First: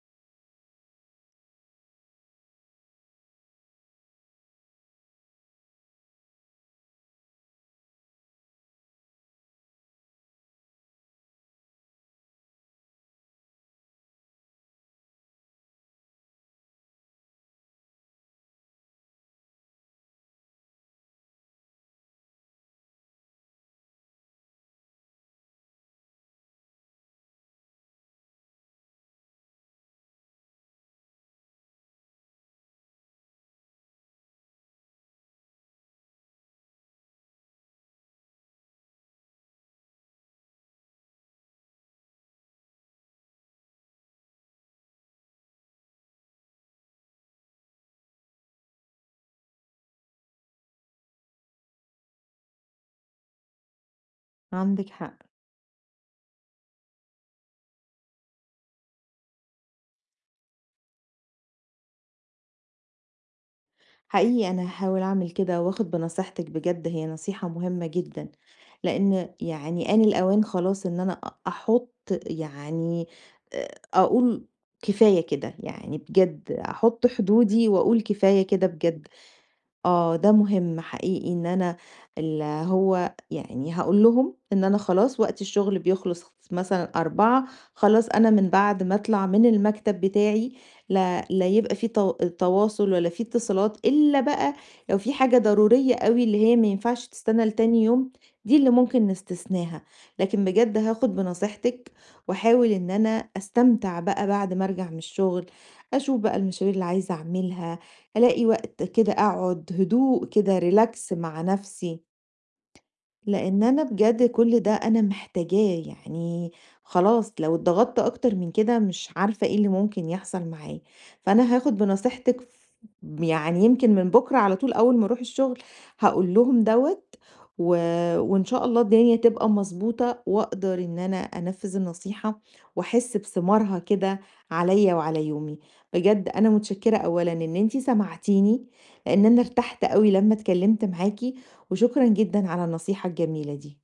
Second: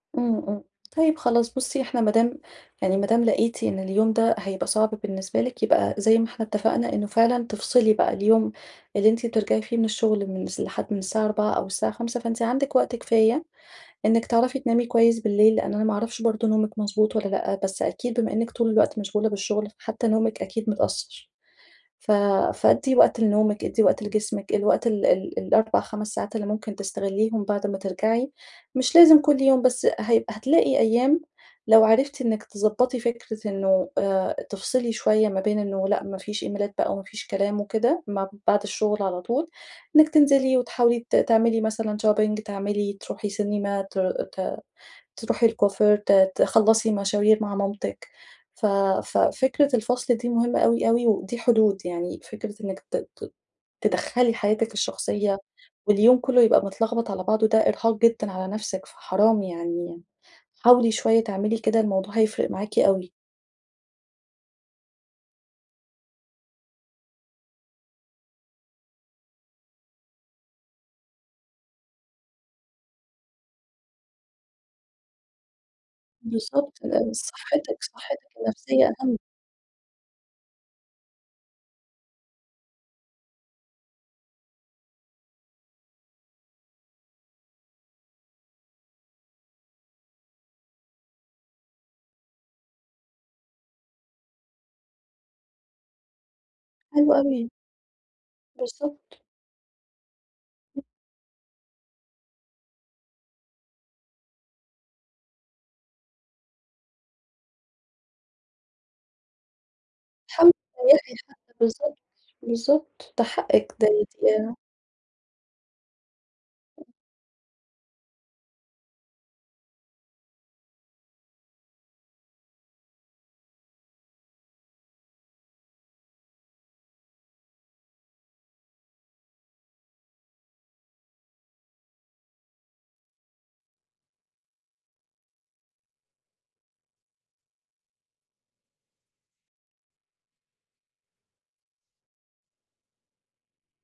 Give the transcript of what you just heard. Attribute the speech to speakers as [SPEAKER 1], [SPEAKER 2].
[SPEAKER 1] امم، امم، طيّب خلاص بُصّي إحنا ما دام يعني ما دام لقيتِ إن اليوم ده هيبقى صعب بالنسبة لِك يبقى زي ما إحنا اتّفقنا إنّه فعلًا تفصلي بقى اليوم اللي أنتِ بترجعي فيه من الشغل من س لحد من الساعة 16:00 أو الساعة 17:00 فأنتِ عندِك وقت كفاية، إنِّك تعرفي تنامي كويّس بالليل لأن أنا ما أعرفش برضو نومِك مضبوط والّا لأ، بس أكيد بما إنّك طول الوقت مشغولة بالشغل حتّى نومك أكيد متأثر. ف فادِّي وقت لنومِك ادِّي وقت لجسمِك الوقت ال ال4، 5 ساعات اللي ممكن تستغليهم بعد ما ترجعي، مش لازم كل يوم بس هي هتلاقي أيّام لو عرفتِ إنِّك تضبطي فكرة إنّه تفصلي شويّة ما بين إنّه لأ ما فيش إيميلات بقى وما فيش كلام وكده م بعد الشغل على طول، إنِّك تنزلي وتحاولي ت تعملي مثلًا شوبينج تعملي تروحي سينما ت ت تروحي الكُوافير، ت تخلَّصي مشاوير مع مامتِك، ف ف فكرة الفصل دي مهمّة أوي أوي ودي حدود يعني فكرة إنِّك ت ت تِدَخْلي حياتِك
[SPEAKER 2] عندِك حق.
[SPEAKER 1] الشخصيّة واليوم كلّه يبقى متلخبط على بعضه ده إرهاق جدًا على نفسِك، فحرام يعني حاولي شويّة تعملي كده الموضوع هيفرق معاكِ أوي.
[SPEAKER 2] حقيقي أنا هاحاول أعمل كده، وآخد بنصيحتِك بجد هي نصيحة مهمّة جدًا، لإن يعني آن الأوان خلاص إن أنا أحط يعني أقول كفاية كده، يعني بجد
[SPEAKER 1] بالضبط.
[SPEAKER 2] أحط حدودي
[SPEAKER 1] صحتِك
[SPEAKER 2] وأقول
[SPEAKER 1] صحتِك
[SPEAKER 2] كفاية كده
[SPEAKER 1] النفسيّة
[SPEAKER 2] بجد،
[SPEAKER 1] أهم.
[SPEAKER 2] آه، ده مهم حقيقي إن أنا ال هو يعني هاقول لهم إن أنا خلاص وقت الشغل بيخلص مثلًا 16:00 خلاص أنا من بعد ما أطلع من المكتب بتاعي لا لا يبقى في ت تواصل ولا في اتصالات، إلَّا بقى لو في حاجة ضرورية أوي اللي هي ما ينفعش
[SPEAKER 1] حلو
[SPEAKER 2] تستنى
[SPEAKER 1] أوي.
[SPEAKER 2] لتاني يوم، دي اللي ممكن
[SPEAKER 1] بالضبط.
[SPEAKER 2] نستثناها. لكن بجد هاخد بنصيحتِك وأحاول إن أنا أستمتع بقى بعد ما أرجع من الشغل، أشوف بقى المشاوير اللي عايزة أعملها، ألاقي وقت كده أقعد هدوء
[SPEAKER 1] حاولي
[SPEAKER 2] كده relax
[SPEAKER 1] تريّحي
[SPEAKER 2] مع
[SPEAKER 1] حتَّى بالضبط،
[SPEAKER 2] نفسي.
[SPEAKER 1] بالضبط، ده
[SPEAKER 2] لإن
[SPEAKER 1] حقِّك
[SPEAKER 2] أنا
[SPEAKER 1] ده
[SPEAKER 2] بجد
[SPEAKER 1] أنتِ
[SPEAKER 2] كل ده أنا محتاجاه، يعني خلاص لو اتضغطت أكتر من كده مش عارفة إيه اللي ممكن يحصل معايا، فأنا هاخد بنصيحتِك ف يعني يمكن من بُكرة على طول أوّل ما أروح الشغل هاقول لهم دَوَّة، و وإن شاء الله الدنيا تبقى مضبوطة، وأقدر إن أنا أنفذ النصيحة، وأحس بثمارها كده عليَّ وعلى يومي. بجد أنا متشكرة أولًا إن أنتِ سمعتيني، لإن أنا ارتحت أوي لمّا اتكلّمت معاكِ، وشكرًا جدًا على النصيحة الجميلة دي.